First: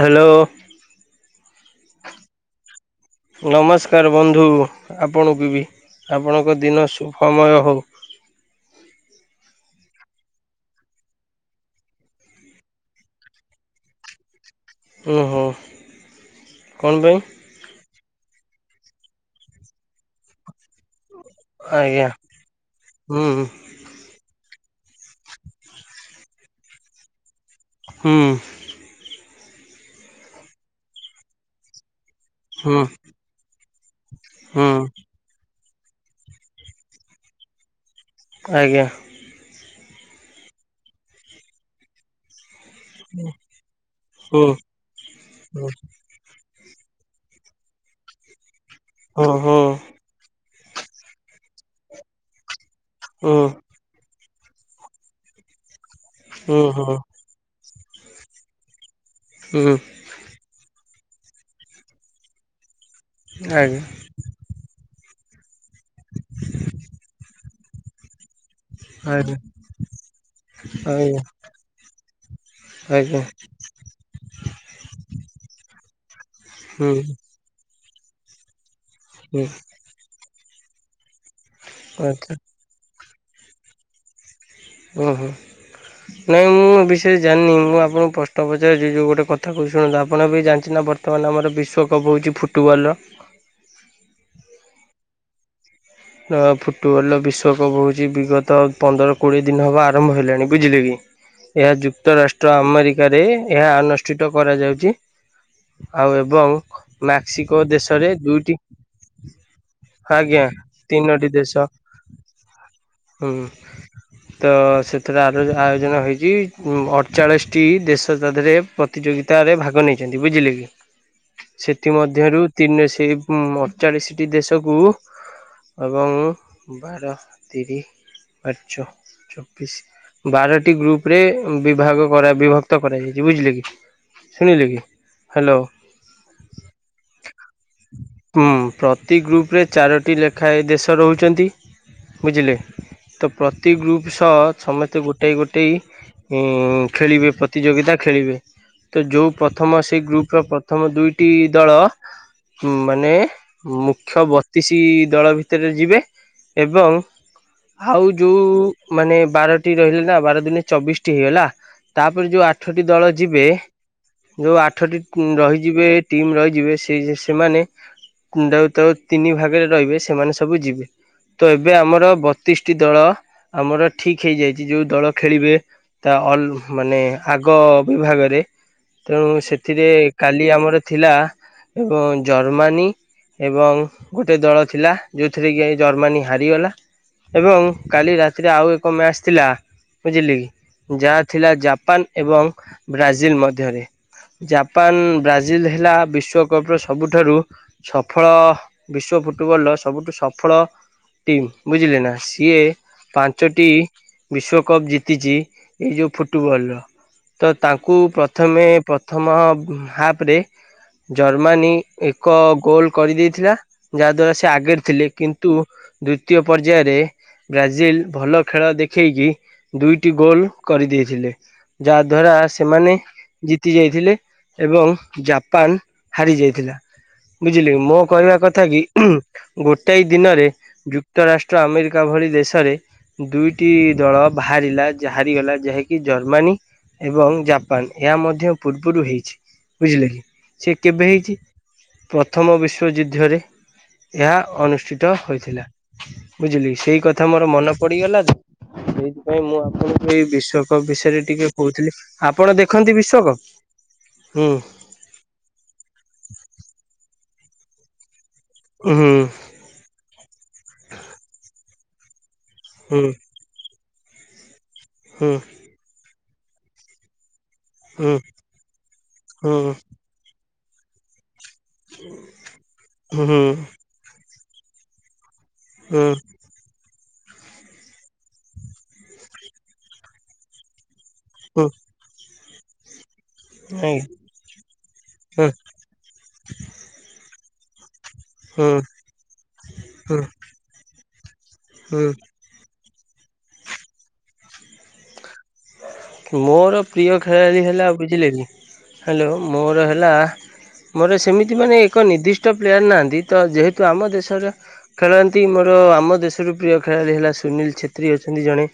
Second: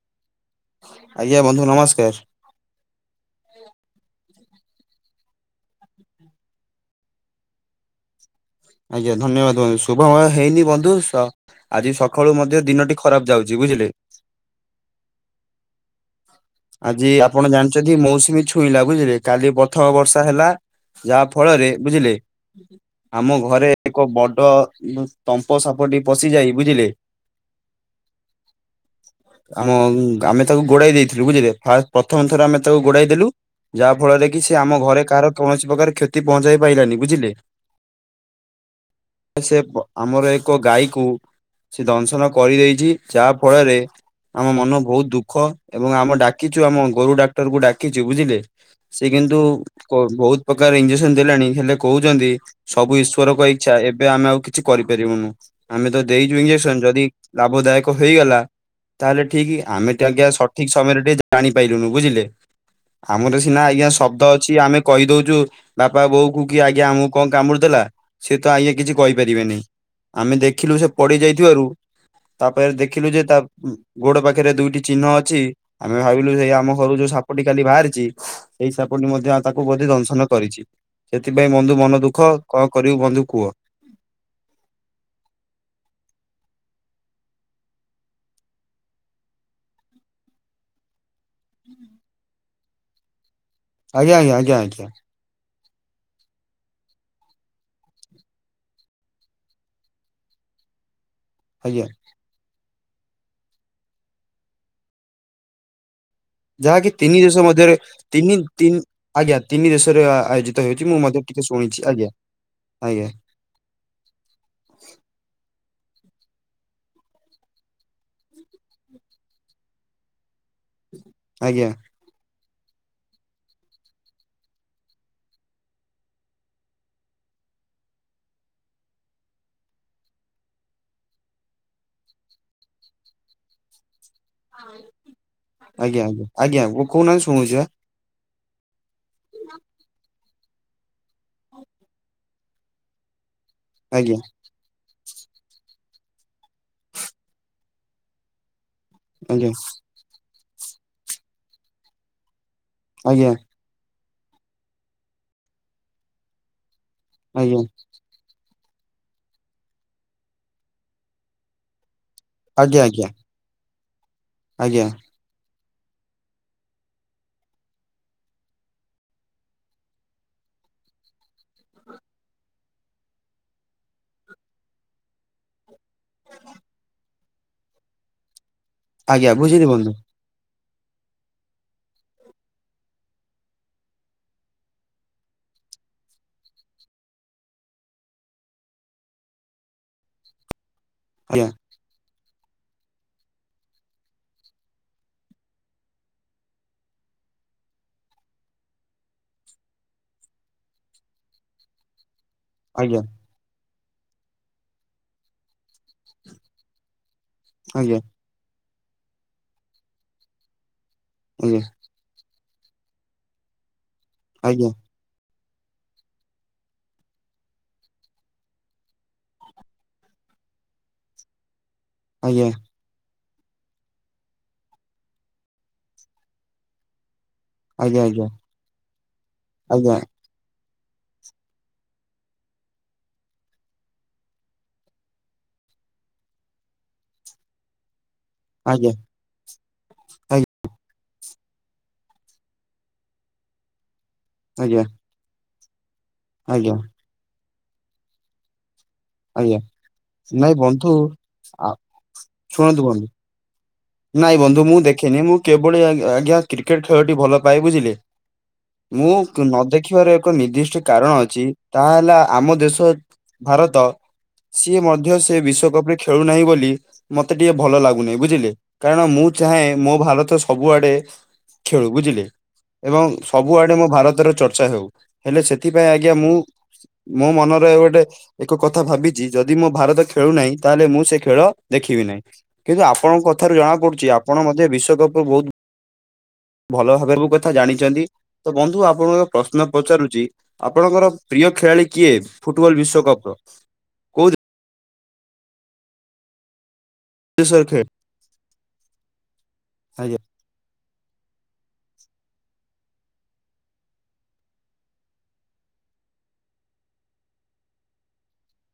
Hello. ଆଜ୍ଞା ବନ୍ଧୁ ନମସ୍କାର। ନମସ୍କାର ବନ୍ଧୁ ଆପଣଙ୍କୁ ବି ଆପଣଙ୍କ ଦିନ ସୁୁଭମୟ ହଉ। ଆଜ୍ଞା ଧନ୍ୟବାଦ ବନ୍ଧୁ ଶୁଭମୟ ହେଇନି ବନ୍ଧୁ ସହ ଆଜି ସକାଳୁ ମଧ୍ୟ ଦିନଟି ଖରାପ ଯାଉଛି ବୁଝିଲେ। ଉ ହୁଁ। କଣ ଆଜି ପାଇଁ ଆପଣ ଜାଣିଛନ୍ତି ମୌସୁମୀ ଛୁଇଁଲା ବୁଝିଲେ କାଲି ପଥମ ବର୍ଷା ହେଲା। ଯାହା ଫଳରେ ଆଜ୍ଞା। ବୁଝିଲେ ହୁଁ ଆମ ଘରେ ଏକ ବଡ ଉ ତମ୍ପ ସାପଟି ପଶିଯାଇ ବୁଝିଲେ ହୁଁ। ଆମ ଆମେ ତାକୁ ଗୋଡାଇ ଦେଇଥିଲୁ ବୁଝିଲେ ଫା ପ୍ରଥମ ଥର ଆମେ ହୁଁ ତାକୁ ଗୋଡାଇ ଦେଲୁ ଯାହା ଫଳରେ କି ସେ ଆମ ହୁଁ ଘରେ କାହାର କୌଣସି ପ୍ରକାର କ୍ଷତି ପହଞ୍ଚାଇ ପାଇଲାନି ବୁଝିଲେ। ଆଜ୍ଞା। ସେ ଆମର ଏକ ଗାଈକୁ ସେ ଦଂଶନ କରିଦେଇ ଚି ଯାହା ଫଳରେ ହୁଁ ଆମ ମନ ବହୁତ ଦୁଃଖ। ଏବଂ ଆମେ ଡାକିଛୁ ଆମ ଗୋରୁ ଡାକ୍ତରକୁ ଡାକିଛୁ ବୁଝିଲେ ସେ ହୁଁ କିନ୍ତୁ ହୁଁ ହୁଁ। କ ବହୁତ ପ୍ରକାର ଇଞ୍ଜେକ୍ସନ ଦେଲାଣି ହେଲେ କହୁଛନ୍ତି ସବୁ ଈଶ୍ଵରଙ୍କ ହୁଁ ଇଚ୍ଛା ଏବେ ଆମେ ଆଉ କି କିଛି କରିପାରିବୁନୁ ଆମେ ତ ଦେଇଛୁ ଇଞଜେକ୍ସନ ହୁଁ ଯଦି ଲାଭ ଦାୟକ ହେଇଗଲା ତାହେଲେ ଠିକ ହୁଁ ହୁଁ ଆମେ ତ ଆଜ୍ଞା ସଠିକ ସମୟରେ ଟିକେ ଜାଣି ପାଇଲୁନୁ ବୁଝିଲେ। ଆମର ସିନା ଆଜ୍ଞା ଶବ୍ଦ ଅଛି ଆମେ କହିଦଉଛୁ ବାପା ବୋଉ କୁ କି ଆଜ୍ଞା ଆମକୁ କଣ କାମୁଡ଼ି ଦେଲା। ସେ ତ ଆଜ୍ଞା କିଛି ଆଜ୍ଞା କହିପାରିବେନି ଆମେ ଦେଖିଲୁ ସେ ପଡି ଆଜ୍ଞା ଯାଇଥିବାରୁ ତାପରେ ଦେଖିଲୁ ଆଜ୍ଞା ଯେ ତା ଅ ଗୋଡ ପାଖରେ ଦୁଇଟି ଚିହ୍ନ ଅ ଚି ଆମେ ଭାବିଲୁ ଯେ ଆମ ହୁଁ ଘରୁ ଯୋଉ ସାପଟି କାଲି ବାହାରିଛି ସେଇ ସାପଟି ମଧ୍ୟ ଅ ହୁଁ ତାକୁ ବ ଦଂଶନ କରିଛି ସେଥିପାଇଁ ବନ୍ଧୁ ମନ ଦୁଃଖ ଆଚ୍ଛା କଣ କରିବୁ ବନ୍ଧୁ କୁହ। ଓ ହୋ। ନାଇଁ ମୁଁ ଏ ବିଷୟରେ ଜାଣିନି ମୁଁ ଆପଣଙ୍କୁ ପ୍ରଶ୍ନ ପଚାରୁଛି ଯଉ ଗୋଟେ କଥା କହୁଛି ଶୁଣନ୍ତୁ ଆପଣ ଏବେ ଜାଣିଛନ୍ତି ନା ବର୍ତ ମାନ ଆମର ବିଶ୍ୱକପ୍ ହେଉଛି ଫୁଟବଲର। ଆଜ୍ଞା ଆଜ୍ଞା ଆଜ୍ଞା ଆଜ୍ଞା। ଫୁଟବଲ୍ ବିଶ୍ୱକପ୍ ହେଉଛି ବିଗତ ପନ୍ଦର କୋଡ଼ିଏ ଦିନ ହେବ ଆରମ୍ଭ ହେଲାଣି ବୁଝିଲେ କି। ଏହା ଆଜ୍ଞା ଯୁକ୍ତ ରାଷ୍ଟ୍ର ଆମେରିକାରେ ଏହା ଅନୁଷ୍ଠିତ କରାଯାଉଛି। ଆଉ ଏବଂ ଯାହାକି ତିନି ଦେଶ ମେକ୍ସିକୋ ମଧ୍ୟରେ ଦେଶରେ ତିନି ଦୁଇଟି ତିନି ଆଜ୍ଞା ତିନି ଦେଶରେ ଆ- ଆଜ୍ଞା। ଆୟୋଜିତ ହେଉଛି ମୁଁ ମଧ୍ୟ ତିନୋଟି ଟିକେ ଦେଶ ଶୁଣିଛି ଆଜ୍ଞା ଆଜ୍ଞା ହୁଁ। ତ ସେଥିରେ ଆର ଆୟୋଜନ ହେଇଛି ଅଠଚାଳିଶଟି ଦେଶ ତା ଦେହରେ ପ ତିଯୋଗିତାରେ ଭାଗ ନେଇଛନ୍ତି ବୁଝିଲେ କି। ଆଜ୍ଞା ସେଥିମଧ୍ୟରୁ ତିନି ସେଇ ଅଠଚାଳିଶଟି ଦେଶକୁ ଏବଂ ବାର ତିରି ବାର ଚଉ ଚତିଶ ବାରଟି ଗ୍ରୁପ ରେ ବିଭାଗ ବିଭକ୍ତ କରାଯାଇଛି ବୁଝିଲେ କି। ଶୁଣିଲେ କି ହ୍ୟାଲୋ ଆଜ୍ଞା ଆଜ୍ଞା ଆଜ୍ଞା କହୁନାହାନ୍ତି ଶୁଣୁଛି ବା। ହୁଁ ପ୍ରତି ଗ୍ରୁପ ରେ ଚାରୋଟି ଲେଖ ଖାଏ ଦେଶ ରହୁଛନ୍ତି ବୁଝିଲେ ତ ପ୍ର ପ୍ରତି ଗ୍ରୁପ ଆଜ୍ଞା ସହ ସମସ୍ତେ ଗୋଟେଏ ଗୋଟେଏ ଖେଳିବେ ପ୍ରତିଯୋଗିତା ଖେଳିବେ। ତ ଯୋଉ ଆଜ୍ଞା ପ୍ରଥମ ସେ ଗ୍ରୁପ ର ପ୍ରଥମ ଦୁଇଟି ଦଳ ମାନେ ଆଜ୍ଞା ମୁଖ୍ୟ ବତିସି ଦଳ ଭିତରେ ଯିବେ ଏବଂ ଆଜ୍ଞା। ଆଉ ଯୋଉ ମାନେ ବାରଟି ରହିଲେ ନା ବାର ଦିନେ ଚବିଶଟି ହେଇଗଲା। ତାପରେ ଯୋଉ ଆଜ୍ଞା ଆଠଟି ଆଜ୍ଞା ଦଳ ଯିବେ ଯୋଉ ଆଜ୍ଞା ଆଠଟି ରହିଯିବେ ଟିମ୍ ରହିଯିବେ ସେ ସେମାନେ ଯ ତା ତିନି ଭାଗରେ ରହିବେ ସେମାନେ ସବୁ ଯିବେ। ତ ଏବେ ଆମର ବତିଶଟି ଦଳ ଆମର ଠିକ ହେଇଯାଇଛି ଯୋଉ ଦଳ ଖେଳିବେ। ତ ଅଲ ମାନେ ଆଗ ବିଭାଗରେ ତେଣୁ ଆଜ୍ଞା ବୁଝିଲି ସେଥିରେ ବନ୍ଧୁ କାଲି ଆମର ଥିଲା ଏବଂ ଜର୍ମାନୀ ଏବଂ ଗୋଟିଏ ଦଳ ଥିଲା। ଯଉଥିରେ କି ଆଇ ଜର୍ମାନୀ ହାରିଗଲା। ଏବଂ କାଲି ରାତିରେ ଆଉ ଏକ ମ୍ୟାଚ୍ ଥିଲା ବୁଝିଲେ କି? ଯାହା ଆଜ୍ଞା ଥିଲା ଜାପାନ୍ ଏବଂ ବ୍ରାଜିଲ୍ ମଧ୍ୟରେ। ଜାପାନ୍ ବ୍ରାଜିଲ୍ ହେଲା ବିଶ୍ବକପ୍ ର ସବୁଠାରୁ ସଫଳ ବିଶ୍ୱ ଫୁଟବଲ୍ ସ ସବୁଠୁ ସଫଳ ଟିମ୍ ବୁଝିଲେ ନାଁ ସିଏ ପା ଆଜ୍ଞା ପାଞ୍ଚଟି ବିଶ୍ଵକପ୍ ଜିତିଛି ଏଇ ଯଉ ଫୁଟବଲ୍ ର ତ ତାଙ୍କୁ ଆଜ୍ଞା ପ୍ର ପ୍ରଥମେ ପ୍ରଥମ ହୁଁ ହାପରେ ଆଜ୍ଞା ଜର୍ମାନୀ ଏକ ଗୋଲ୍ କରିଦେଇଥିଲା ଯାହା ଦ୍ଵାରା ସେ ଆଜ୍ଞା ଆଗେରେ ଥିଲେ କିନ୍ତୁ ଦ୍ଵିତୀୟ ପର୍ଯ୍ୟାୟରେ ବ୍ରାଜିଲ୍ ଭଲ ଖେଳ ଦେଖେଇକି ଦୁଇଟି ଗୋଲ କରିଦେଇଥିଲେ। ଯାଆ ଦ୍ଵାରା ଆଜ୍ଞା ସେମାନେ ଜିତି ଯାଇଥିଲେ ଏବଂ ଜାପାନ୍ ହାରି ଯାଇଥିଲା। ବୁଝିଲେ ମୋ ଆଜ୍ଞା କହିବା କଥା କି ଉଁ ଉଁ ଆଜ୍ଞା ଗୋଟେ ଇ ଦି ଦିନରେ ଯୁକ୍ତ ରାଷ୍ଟ୍ର ଆମେରିକା ଭଳି ଦେଶରେ ଦୁଇଟି ଦଳ ବାହାରିଲା ଯା ହାରିଗଲା ଯାହାକି ଜର୍ମାନୀ ଏବଂ ଜାପାନ୍ ଏହା ମଧ୍ୟ ଆଜ୍ଞା ପୂର୍ବରୁ ହେଇଛି ବୁଝିଲେ କି ଆଜ୍ଞା ସେ କେବେ ହେଇଛି ପ୍ରଥମ ବିଶ୍ଵଯୁଦ୍ଧରେ ଏହା ଆଜ୍ଞା ଅନୁଷ୍ଠିତ ହୋଇଥିଲା ବୁଝିଲେ ଆଜ୍ଞା ଆଜ୍ଞା କି ସେଇ କ କଥା ମୋର ମନେ ପଡିଗଲା ଯଉ ହେଇ ଯଉ ନାଇଁ ଆଜ୍ଞା ମୁଁ ଆପଣଙ୍କୁ ଏଇ ନାଇଁ ବିଶ୍ଵକପ୍ ବନ୍ଧୁ ବିଷୟରେ ଟିକେ ଆ କହୁଥିଲି ଆପଣ ଶୁଣନ୍ତୁ ଦେଖନ୍ତି ବନ୍ଧୁ ବିଶ୍ଵକପ୍। ନାଇଁ ହୁଁ ବନ୍ଧୁ ମୁଁ ଦେଖେନି ମୁଁ କି ଭଳି ଆଜ୍ଞା କ୍ରିକେଟ୍ ଖେଳଟି ଭଲ ପାଏ ବୁଝିଲେ? ହୁଁ ମୁଁ ନ ଦେଖିବାର ଏକ ନିର୍ଦ୍ଦିଷ୍ଟ କାରଣ ଅଛି ତାହା ହେଲା ଆମ ଦେଶ ହୁଁ ଭାରତ ସିଏ ମଧ୍ୟ ହୁଁ ସେ ବିଶ୍ବକପ୍ ରେ ଖେଳୁନାହିଁ ବୋଲି ମତେ ଟିକେ ଭଲ ହୁଁ ଲାଗୁନାହିଁ ବୁଝିଲେ କାରଣ ମୁଁ ଚାହେଁ ହୁଁ ମୋ ଭାରତ ସବୁଆଡେ ଖେଳୁ ବୁଝିଲେ ଏବଂ ହୁଁ ସବୁଆଡେ ମୋ ଭାରତର ଚର୍ଚ୍ଚା ହେଉ। ହେଲେ ସେଥିପାଇଁ ହୁଁ ଆଜ୍ଞା ମୁଁ ମୋ ମନରେ ଗୋଟେ ଏକ କଥା ଭାବିଚି ଯଦି ମୋ ଭାରତ ଖେଳୁନାହିଁ ତାହେଲେ ମୁଁ ସେ ଖେଳ ହୁଁ ଦେଖିବି ନାହିଁ କିନ୍ତୁ ଆପଣଙ୍କ କଥାରୁ ଜଣା ନାଇଁ ପଡୁଛି ଆପ ଆପଣ ମଧ୍ୟ ବିଶ୍ବକପ୍ ରୁ ହୁଁ ବହୁତ୍ ଭଲ ଭାବରେ ମୋ କଥା ଜାଣିଛନ୍ତି। ତ ହୁଁ ବନ୍ଧୁ ଆପଣଙ୍କୁ ଏକ ପ୍ରଶ୍ନ ପଚାରୁଚି ହୁଁ ଆପଣଙ୍କର ପ୍ରିୟ ଖେଳାଳି ହୁଁ କିଏ? ଫୁଟବଲ୍ ବିଶ୍ବକପ୍ ର। କୋଉ ମୋର ପ୍ରିୟ ଖେଳାଳି ଦେଶର ଖେଳ ହେଲା ବୁଝିଲେ କି ହାଲୋ ମୋର ହେଲା ଆଜ୍ଞା ମୋର ସେମିତି ମାନେ ଏକ ନିର୍ଦ୍ଦିଷ୍ଟ ପ୍ଲେୟାର ନାହାନ୍ତି ତ ଯେହେତୁ ଆମ ଦେଶର ଖେଳାନ୍ତି ମୋର ଆମ ଦେଶରୁ ପ୍ରିୟ ଖେଳାଳି ହେଲା ସୁନୀଲ୍ ଛେତ୍ରୀ ଅଛନ୍ତି ଜଣେ।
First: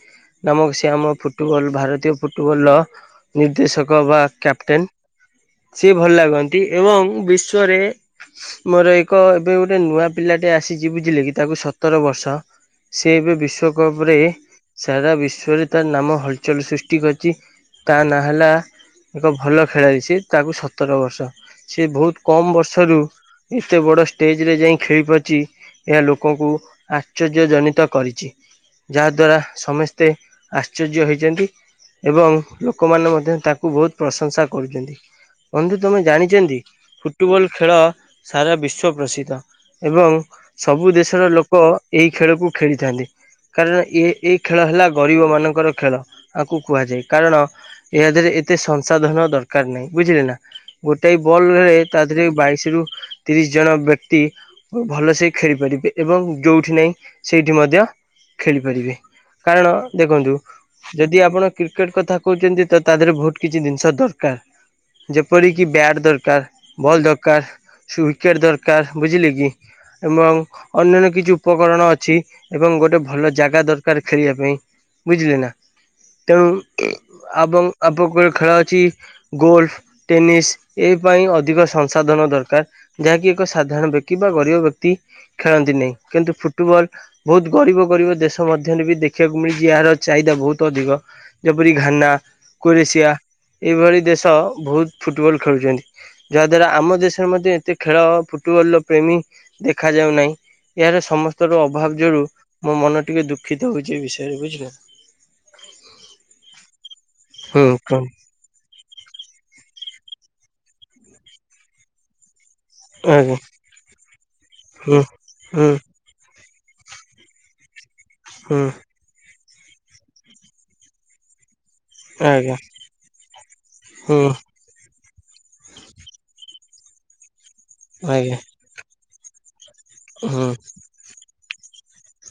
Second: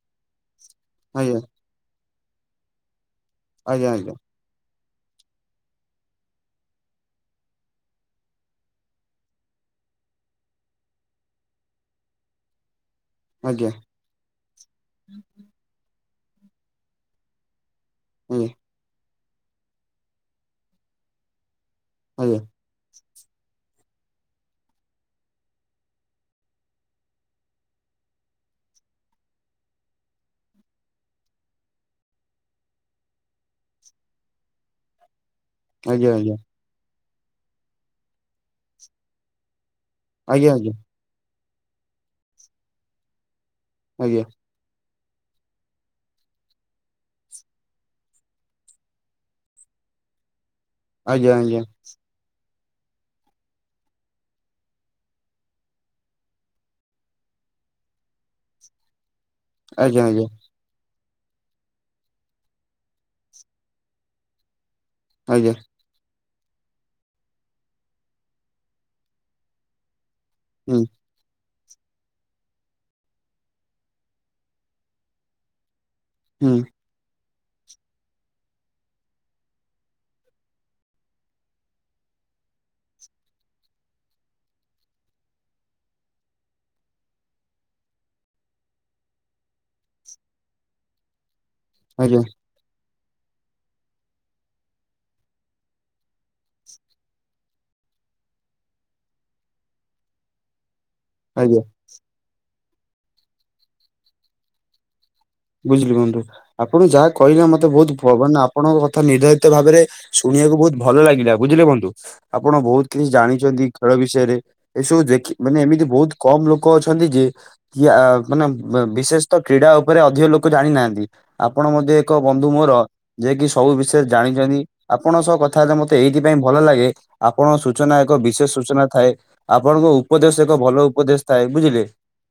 ନାମକ ସେ ଆମ ଆଜ୍ଞା ଫୁଟବଲ୍ ଭାରତୀୟ ଫୁଟବଲ୍ ର ନିର୍ଦ୍ଦେଶକ ଆଜ୍ଞା ବା କ୍ୟାପଟେନ୍। ସିଏ ଭଲ ଲାଗନ୍ତି ଏବଂ ବିଶ୍ଵରେ ମୋର ଏକ ଏବେ ଗୋଟେ ନୂଆ ପିଲାଟେ ଆସିଚି ବୁଝିଲେ କି ତାକୁ ସତର ବର୍ଷ। ସେ ଏବେ ଆଜ୍ଞା ବିଶ୍ବକପ୍ ରେ ସାରା ବିଶ୍ଵରେ ତା ନାମ ହଲଚଲ ସୃଷ୍ଟି କରିଛି। ତା ନାଁ ହେଲା ଏକ ଭଲ ଖେଳାଳି ସିଏ ତାକୁ ସତର ବର୍ଷ ସିଏ ବହୁତ୍ କମ୍ ବ ସରୁ ଏତେ ବଡ଼ ଷ୍ଟେଜରେ ଯାଇ ଖେଳି ପାରିଚି ଏହା ଲୋକଙ୍କୁ ଆଶ୍ଚର୍ଯ୍ୟ ଜନିତ କରିଚି। ଯାହାଦ୍ୱାରା ସମସ୍ତେ ଆଶ୍ଚର୍ଯ୍ୟ ହେଇଚନ୍ତି। ଏବଂ ଲୋକମାନେ ମଧ୍ୟ ତାଙ୍କୁ ବହୁତ୍ ପ୍ରଶଂସା କରୁଚନ୍ତି ବନ୍ଧୁ ତମେ ଆଜ୍ଞା ଆଜ୍ଞା ଜାଣିଛନ୍ତି? ଫୁଟବଲ୍ ଖେଳ ସାରା ବିଶ୍ବପ୍ରସିଦ୍ଧ ଏବଂ ଆଜ୍ଞା ସବୁ ଦେଶର ଲୋ ଲୋକ ଏଇ ଖେଳକୁ ଖେଳିଥାନ୍ତି କାରଣ ଏ ଆଜ୍ଞା ଏଇ ଖେଳ ହେଲା ଗରିବ ମାନଙ୍କର ଖେଳ। ଆକୁ କୁହାଯାଏ କାରଣ ଏହା ଧେରେ ଏତେ ସଂସଧନ ଦରକାର୍ କାର ନାହିଁ ବୁଝିଲେ ନାଁ? ଗୋଟାଏ ଆଜ୍ଞା ବଲ୍ ରେ ତା ଧେରେ ବାଇଶ ରୁ ତିରିଶ ଜଣ ବ୍ୟକ୍ତି ଭଲସେ ହିଁ ଖେଳିପାରିବେ ଏବଂ ଯୋଉଠି ନାହିଁ ସେଇଠି ମଧ୍ୟ ଖେଳିପାରିବେ। କାରଣ ଆଜ୍ଞା ଆଜ୍ଞା ଆଜ୍ଞା ଆଜ୍ଞା ଆଜ୍ଞା ଆଜ୍ଞା ଆଜ୍ଞା ଦେଖନ୍ତୁ। ଯଦି ଆପଣ କ୍ରିକେଟ କଥା କୋହୁଚନ୍ତି ତ ତା ଦେହେରେ ବୋହୁତ କିଛି ଜିନିଷ ଦରକାର। ଆଜ୍ଞା ଯେପରିକି ବ୍ୟାଟ୍ ଦରକାର। ବଲ୍ ଦକାର ସୁ ୱିକେଟ ଦରକାର ବୁଝିଲେ କି ଏବଂ ହୁଁ ଅନ୍ୟାନ୍ୟ କିଛି ଉପକରଣ ଅଛି ଏବଂ ଗୋଟେ ଭଲ ଜାଗା ଦରକାର ଖେଳିବା ପାଇଁ ବୁଝିଲେ ନା। ହୁଁ ତେଣୁ ଆବଂ [unintelligible] ଖେଳ ଅଛି ଗୋଲଫ୍ ଟେନିସ୍ ଏଇ ପାଇଁ ଅଧିକ ସଂସାଧନ ଦରକାର। ଯାହାକି ଏକ ସାଧାରଣ ବ୍ୟକ୍ତି ବା ଗରିବ ବ୍ୟକ୍ତି ଖେଳନ୍ତି ନାହିଁ କିନ୍ତୁ ଫୁଟୁବଲ। ବୋହୁତ ଗରିବ ଗରିବ ଦେଶ ମଧ୍ୟରେ ବି ଦେଖିବାକୁ ମିଳଛି ଏହାର ଚାହିଦା ବୋହୁତ ଅଧିକ ଯେପରି ଘାନା ଆଜ୍ଞା କୋରେସିଆ। ଏହିଭଳି ଦେଶ ବୋହୁତ ଫୁଟୁବଲ୍ ଖେଳୁଚନ୍ତି। ଯାହାଦ୍ଵାରା ଆମ ଦେଶରେ ମଧ୍ୟ ଏତେ ଖେଳ ଫୁଟୁବଲର ପ୍ରେମୀ ଦେଖା ଯାଉ ନାହିଁ ଏହାର ଆଜ୍ଞା ସମସ୍ତର ଅଭାବ ଯୋଗୁ ମୋ ମନ ଟିକେ ଦୁଃଖିତ ହୋଉଛି ଏ ବିଷୟରେ ବୁଝିଲେ। ବୁଝିଲୁ ବନ୍ଧୁ ଆପଣ ଯାହା କହିଲେ ମତେ ହୁଁ ବୋହୁତ କୁହନ୍ତୁ [unintelligible] ଆପଣଙ୍କ କଥା ନିର୍ଦ୍ଧାରିତ ଭାବରେ ଶୁଣିବାକୁ ବୋହୁତ ଭଲ ଲାଗିଲା ବୁଝିଲେ ବନ୍ଧୁ। ଆପଣ ବୋହୁତ କିଛି ଆଜ୍ଞା ଜାଣିଛନ୍ତି ଖେଳ ବିଷୟରେ ହୁଁ ଏସବୁ ଦେଖି ମାନେ ହୁଁ ଏମିତି ବୋହୁତ କମ୍ ଲୋକୋ ଅଛନ୍ତି ଯିଏ କି ଆ ମାନେ ହୁଁ ବିଶେଷ ତ କ୍ରୀଡ଼ା ଓପୋରେ ଅ ଧିକ ଲୋକୋ ଜାଣିନାହାନ୍ତି ଆପଣ ମଧ୍ୟ ଏକ ବନ୍ଧୁ ଆଜ୍ଞା ମୋର ଯେ କିି ସବୁ ବିଷୟରେ ହୁଁ ଜାଣିଚନ୍ତି। ଆପଣଙ୍କ ସହ କଥା ହେଲେ ମତେ ଏଇଥିପାଇଁ ଭଲ ଲାଗେ। ଆପଣଙ୍କ ସୂଚନା ଏକ ଆଜ୍ଞା ବିଶେଷ ସୂଚନା ଥାଏ ଆପଣଙ୍କ ଉପଦେଶ ହୁଁ ଏକ ଭଲ ଉପଦେଶ ଥାଏ ବୁଝିଲେ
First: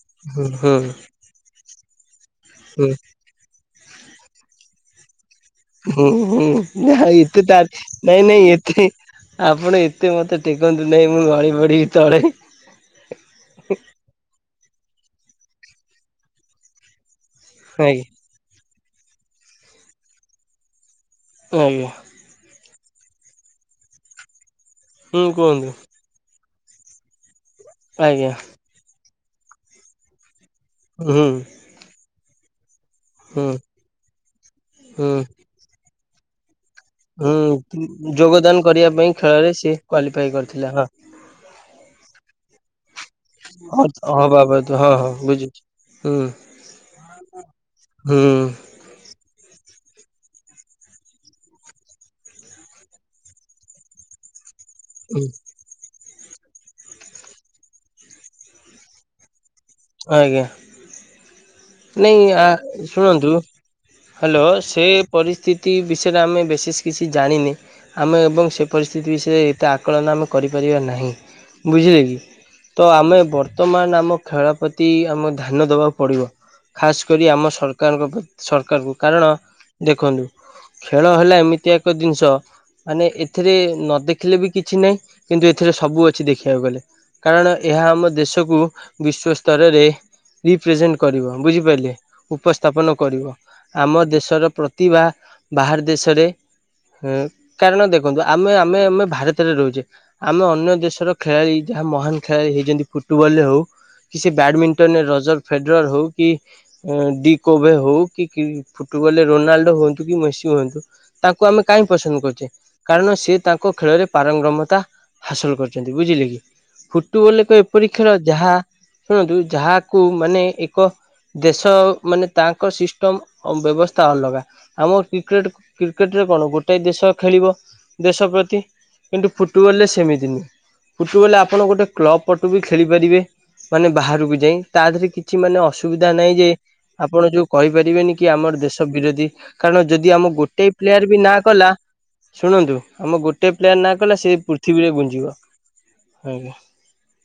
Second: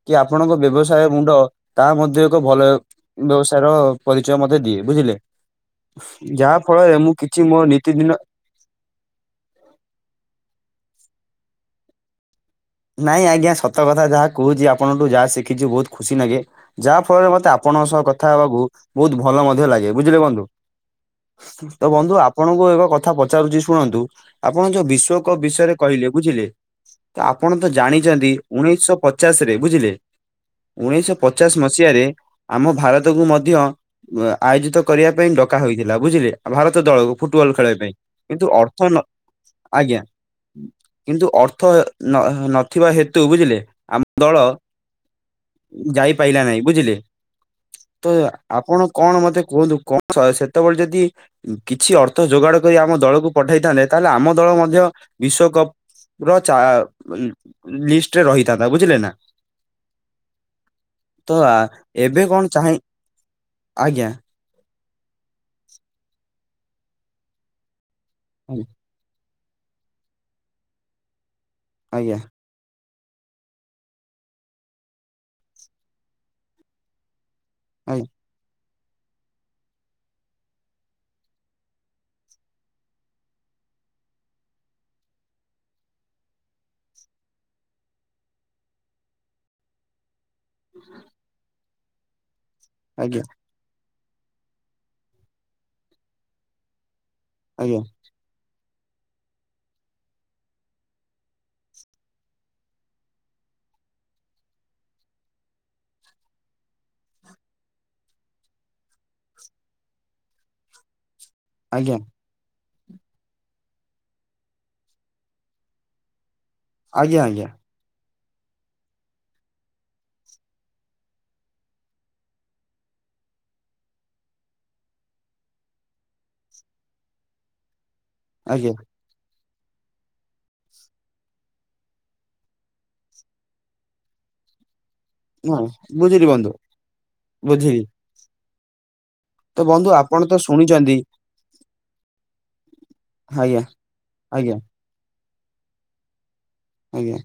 କି ହୁଁ ଆପଣଙ୍କ ହୁଁ ବ୍ୟବସାୟ ମୁଣ୍ଡ ତାହା ମଧ୍ୟ ଏକ ଭଲ [unintelligible] ବ୍ୟବସାୟ ର ପରିଚୟ ମତେ ଦିଏ ବୁଝିଲେ। ଯାହା [unintelligible] ଫଳରେ ମୁଁ ନାଇଁ ଏତେ କିଛି ମୋ ତାର ନୀତିଦିନ ନାଇଁ ନାଇଁ ଏତେ ଆପଣ ଏତେ ମତେ ଟେକନ୍ତୁ ନାଇଁ ମୁଁ ଗଳି ପଡ଼ିବି ତଳେ। ନାଇଁ ଆଜ୍ଞା ସତ କଥା ଯାହା କହୁଛି ଆପଣଙ୍କଠୁ ଯାହା ଶିଖିଚି ବୋହୁତ ଖୁସି ନାଗେ। ଯାହା ଫଳରେ ମତେ ଆପଣଙ୍କ ସହ ଆଜ୍ଞା କଥା ହେବାକୁ ବୋହୁତ ଭଲ ମଧ୍ୟ ଲାଗେ ବୁଝିଲେ ବନ୍ଧୁ। ତ ଆଜ୍ଞା ବନ୍ଧୁ ଆପଣଙ୍କୁ ଏକ କଥା ପଚାରୁଚି ଶୁଣନ୍ତୁ ଆପଣ ଯୋଉ ହୁଁ ବିଶ୍ଵକପ୍ କୁହନ୍ତୁ ବିଷୟରେ କହିଲେ ବୁଝିଲେ ତ ଆପଣ ତ ଆଜ୍ଞା ଜାଣିଛନ୍ତି ଉଣେଇଶ ପଚାଶ ରେ ବୁଝିଲେ ହୁଁ ଉଣେଇଶପଚାଶ ମସ୍ ସିଆରେ ଆମ ଭାରତକୁ ହୁଁ ମଧ୍ୟ ଆୟୋଜିତ କରିବା ହୁଁ ପାଇଁ ଡକା ହୋଇଥିଲା ବୁଝିଲେ। ଭାରତ ଦଳକୁ ହୁଁ ଫୁଟୁବଲ ଖେଳିବା ପାଇଁ କିନ୍ତୁ ଯୋଗଦାନ ଅର୍ଥ କରିବା ନ ପାଇଁ ଖେଳରେ ସିଏ ଆଜ୍ଞା କ୍ୱାଲିଫାଇ କରିଥିଲା ହଁ କିନ୍ତୁ ଅର୍ଥ [unintelligible] ଥିବା ହେତୁ ବୁଝିଲେ ହଁ ଆମ ହଁ ଦଳ ବାବା ହଁ ହଁ ବୁଝୁଛି ହୁଁ ଯାଇପାଇଲା ନାହିଁ ବୁଝିଲେ। [unintelligible] ତ ହୁଁ ଆପଣ କଣ ମତେ କୁହନ୍ତୁ କଣ ସେତୋବୋଳେ ଯଦି କିଛି ଅର୍ଥ ଯୋଗାଡ କରି ଆମ ଦଳକୁ ପଠେଇଥାନ୍ତେ ତାହେଲେ ଆମ ଦଳ ମଧ୍ୟ ବିଶ୍ଵକପ ର ଚା ଲିଷ୍ଟରେ ରହିଥାନ୍ତା ବୁଝିଲେ ନା। ଆଜ୍ଞା। ତ ଆ, ନାଇଁ ଏବେ କଣ ଆ ଚାହେଁ ଶୁଣନ୍ତୁ ଆଜ୍ଞା ହାଲୋ ସେ ପରିସ୍ଥିତି ବିଷୟରେ ଆମେ ବିଶେଷ କିଛି ଜାଣିନେ ଆମେ ଏବଂ ସେ ପରିସ୍ ସ୍ଥିତି ବିଷୟରେ ଏତେ ଆକଳନା ଆମେ କରିପାରିବା ନାହିଁ ବୁଝିଲେ କି। ଆଜ୍ଞା ତ ଆମେ ବର୍ତ୍ତମାନ ଆମ ଖେଳ ପ୍ରତି ଆମକୁ ଧ୍ୟାନ ଦବାକୁ ପଡ଼ିବ। ଖାସ କରି ଆମ ସରକାରଙ୍କ ଆଜ୍ଞା ପ୍ର ସରକାରଙ୍କୁ କାରଣ ଦେଖନ୍ତୁ। ଖେଳ ହେଲା ଏମିତି ଏକ ଦିନ୍ସ। ମାନେ ଏଥିରେ ନ ଦେଖିଲେ ବି କିଛି ନାହିଁ କିନ୍ତୁ ଏଥିରେ ସବୁ ଅଛି ଦେଖିବାକୁ ଗଲେ। କାରଣ ଏହା ଆମ ଦେଶକୁ ବିଶ୍ୱସ୍ତରରେ ରିପ୍ରେଜେଣ୍ଟ କରିବ ବୁଝିପାରିଲେ ଉପସ୍ଥାପନ ଆଜ୍ଞା କରିବ। ଆମ ଦେଶର ପ୍ରତିଭା ବାହାର ଦେଶରେ କାରଣ ଆଜ୍ଞା ଦେଖ ଦେଖନ୍ତୁ ଆମେ ଆମେ ଆମେ ଭାରତରେ ରହୁଛେ ଆମେ ଅନ୍ୟ ଦେଶର ଖେଳାଳି ଯାହା ମହାନ ଖେଳାଳି ହେଇଛନ୍ତି ଫୁଟବଲରେ ହଉ କିଛି ବ୍ୟାଡମିଣ୍ଟନରେ ରଜତ ଫେଟରର ହଉ କି ଡି କୋଭେ ହଉ କି ଫୁଟବଲ ରେ ରୋନାଲ୍ଡୋ ହୁଅନ୍ତୁ କି ମେସି ହୁଅନ୍ତୁ ତାକୁ ଆମେ କାହିଁ ଆଜ୍ଞା ପସନ୍ଦ କରୁଛେ କାରଣ ସେ ତାଙ୍କ ଖେଳରେ ପାରଙ୍ଗମତା ହାସଲ କରିଛନ୍ତି ବୁଝିଲେ କି ଆଜ୍ଞା ଫୁଟୁବଲ ଆଜ୍ଞା କହ ପରୀ ଖେଳ ଯାହା ଶୁଣନ୍ତୁ ଯାହାକୁ ମାନେ ଏକ ଦେଶ ମାନେ ତାଙ୍କ ସିଷ୍ଟମ ବ୍ୟବସ୍ଥା ଅଲଗା ଆମ କ୍ରିକେଟ କ୍ରିକେଟରେ କଣ ଗୋଟାଏ ଦେଶ ଖେଳିବ ଦେଶ ପ୍ରତି ଆଜ୍ଞା କିନ୍ତୁ ଫୁଟବଲ ରେ ସେମିତି ନୁହେଁ ଫୁଟବଲ ଆପଣ ଗୋଟେ କ୍ଲବ ପଟୁ ବି ଖେଳିପାରିବେ ମାନେ ବାହାରକୁ ଯାଇ ତା ଦେହରେ କି କିଛି ମାନେ ହଁ ଅସୁବିଧା ବୁଝିଲି ନାହିଁ ଯେ ବନ୍ଧୁ ଆପଣ ଯୋଉ ବୁଝିଲି କହିପାରିବେନି କି ଆମର ଦେଶ ବିରୋଧୀ ତ କାରଣ ବନ୍ଧୁ ଯଦି ଆପଣ ଆମ ତ ଗୋଟେ ଶୁଣିଛନ୍ତି ପ୍ଲେୟାର ବି ନାଁ କଲା ଶୁଣନ୍ତୁ ଆମ ଗୋଟେ ଆଜ୍ଞା ପ୍ଲେୟାର ନା କଲେ ସେ ଆଜ୍ଞା ପୃଥିବୀରେ ଗୁଞ୍ଜିବ ଆଜ୍ଞା ଆଜ୍ଞା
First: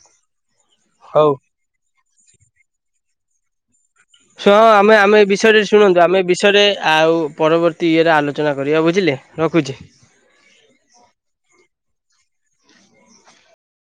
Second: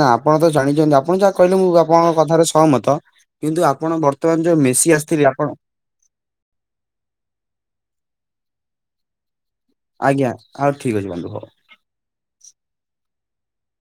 ନା ଆପଣ ତ ଜାଣିଛନ୍ତି ଆପଣ ହଉ। ଯାହା କହିଲେ ମୁଁ ଆପଣଙ୍କ କଥାରେ ସହମତ କିନ୍ତୁ ଆପଣ ବର୍ତ୍ତମାନ ଶୁଣ ଯୋଉ ଆମେ ମେସି ଆମେ ଏ ଆସିଥିଲେ ଆପଣ ବିଷୟରେ ଶୁଣନ୍ତୁ ଆମେ ବିଷୟରେ ଆଉ ପରବର୍ତ୍ତୀ ଇଏରେ ଆଲୋଚନା କରିବା ବୁଝିଲେ ରଖୁଛେ। ଆଜ୍ଞା ହଉ ଠିକ୍ ଅଛି ବନ୍ଧୁ ହଉ।